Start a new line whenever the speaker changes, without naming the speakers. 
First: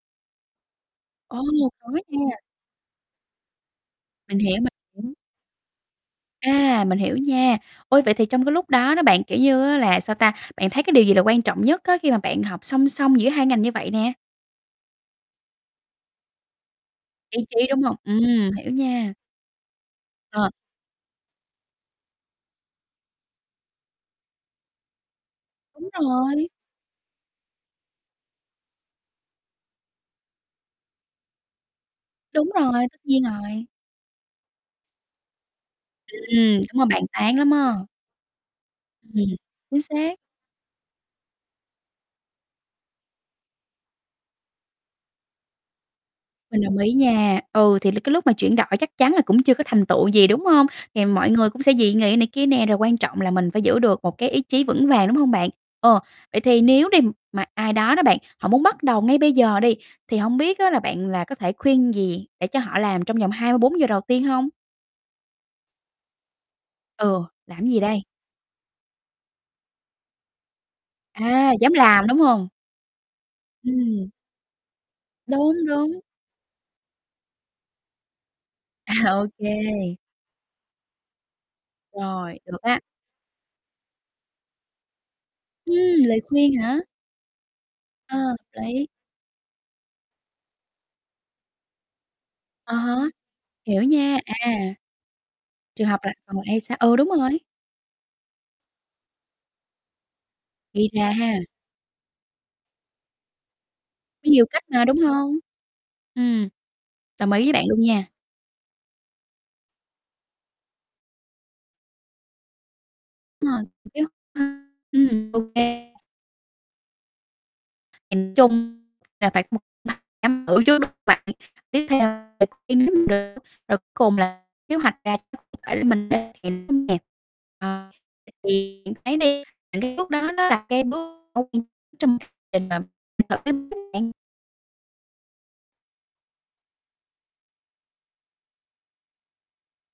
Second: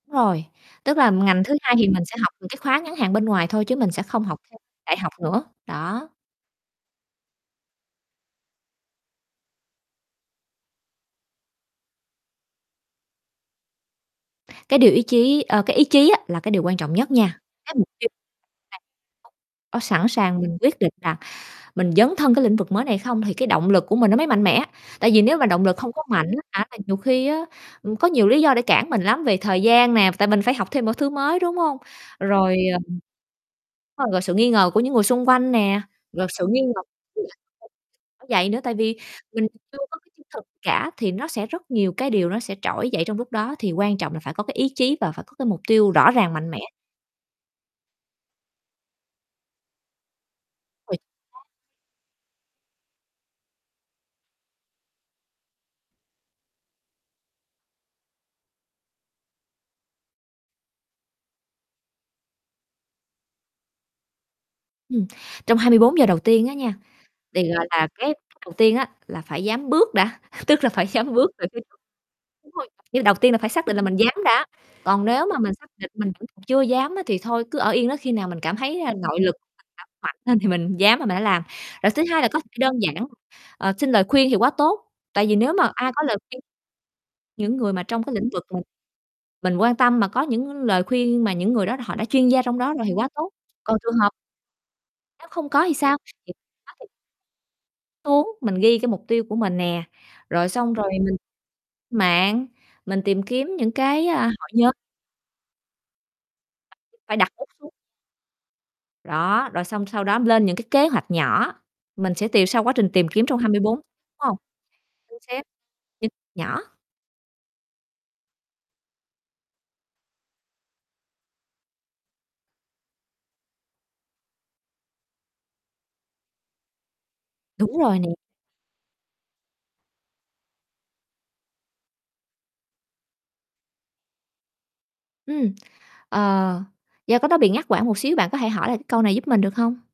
Rồi, tức là
Ồ.
ngành thứ 2 thì
Có
mình sẽ học
nha.
những cái khóa ngắn hạn bên ngoài thôi, chứ mình sẽ không học
Mình hiểu,
theo
mình
đại học
hiểu.
nữa, đó.
A, mình hiểu nha. Ôi, vậy thì trong cái lúc đó đó bạn, kiểu như á, là, sao ta, bạn thấy cái điều gì là quan trọng nhất á, khi mà bạn học song song giữa 2 ngành như vậy nè?
Cái điều ý chí ờ, cái ý chí á là cái điều quan trọng nhất nha.
Ý chí,
Cái
đúng
mục
hông?
tiêu
Ừm, hiểu nha.
càng sẵn sàng
Ờ.
mình quyết định là mình dấn thân cái lĩnh vực mới này không, thì cái động lực của mình nó mới mạnh mẽ. Tại vì nếu mà động lực
Đúng
không có mạnh á
rồi.
hả, là nhiều khi á, ừm, có nhiều lý do để cản mình lắm, về thời gian nè, tại mình phải học thêm một thứ mới, đúng hông?
Đúng
Rồi,
rồi, tất nhiên rồi.
ờ, rồi sự nghi ngờ của những người xung quanh nè, rồi sự nghi
Ừm, đúng
ngờ
là bàn tán
[unintelligible]
lắm á.
vậy nữa, tại vì
Ừm,
mình chưa
chính
có
xác.
chứng thực cả thì nó sẽ rất nhiều cái điều nó sẽ trỗi dậy trong lúc đó, thì quan trọng là phải có cái ý chí và phải có cái mục tiêu rõ ràng, mạnh mẽ.
Mình đồng ý nha, ừ, thì l cái lúc mà chuyển đổi chắc chắn là cũng chưa có thành tựu gì, đúng hông?
Uầy.
Thì mọi
[unintelligible]
người cũng sẽ dị nghị này kia nè, rồi quan trọng là mình phải giữ được một cái ý chí vững vàng, đúng hông bạn? Ờ, vậy thì nếu đi, mà ai đó đó bạn, họ muốn bắt đầu ngay bây giờ đi, thì hông biết á, là bạn là có thể khuyên gì để cho họ làm trong vòng 24 giờ đầu tiên hông?
Ừm, trong 24 giờ đầu tiên á nha,
Ừ,
thì gọi
làm gì
là,
đây?
cái đầu tiên á, là phải dám bước đã, tức là phải dám bước rồi,
À, dám làm, đúng hông?
đúng rồi, nhưng đầu tiên là phải xác định là mình
Ừm.
dám đã. Còn nếu mà mình
Đúng,
xác định
đúng.
mình vẫn chưa dám á, thì thôi, cứ ở yên đó, khi nào mình cảm thấy là
À,
nội
ô
lực mình đã
kê.
mạnh lên thì mình dám là mình hả làm. Rồi thứ 2 là có
Rồi,
thể
được
đơn
á.
giản, ờ, xin lời khuyên thì quá tốt, tại vì nếu mà
Ừm,
ai có lời
lời
khuyên
khuyên hả?
những người mà trong cái
À,
lĩnh
hợp
vực mình
lý.
mình quan tâm mà có những lời khuyên mà những người đó họ đã chuyên gia trong đó
À
rồi thì
há,
quá tốt. Còn
hiểu
trường hợp
nha, à.
Nếu không có thì
Trường
sao?
học là
Thì
còn ê,
có
sao?
thì
Ừ, đúng rồi.
Xuống, mình ghi cái mục tiêu của mình nè, rồi xong
Ghi
rồi
ra
mình
ha.
mạng, mình tìm kiếm những cái, à,
Có nhiều
hội
cách
nhóm.
mà, đúng hông? Ừm,
Phải
đồng
đặt bút
ý với bạn
xuống.
luôn nha.
Đó, rồi xong sau đó lên những cái kế hoạch nhỏ, mình sẽ tìm sau quá trình tìm kiếm trong hai
À,
mươi bốn, đúng
[unintelligible]
hông? Chính
ừm, ô
xác,
kê.
chính nhỏ.
Nhìn chung là phải một chăm ở trước, đúng hông bạn? Tiếp theo [unintelligible] rồi cuối cùng là kế hoạch ra [unintelligible]
Đúng
ờ,
rồi nè.
thì thấy đi những cái bước đó nó là cái bước [unintelligible] bạn.
Ừm, ờ, do cái đó bị ngắt quãng một xíu, bạn có thể hỏi lại cái câu này giúp mình được hông?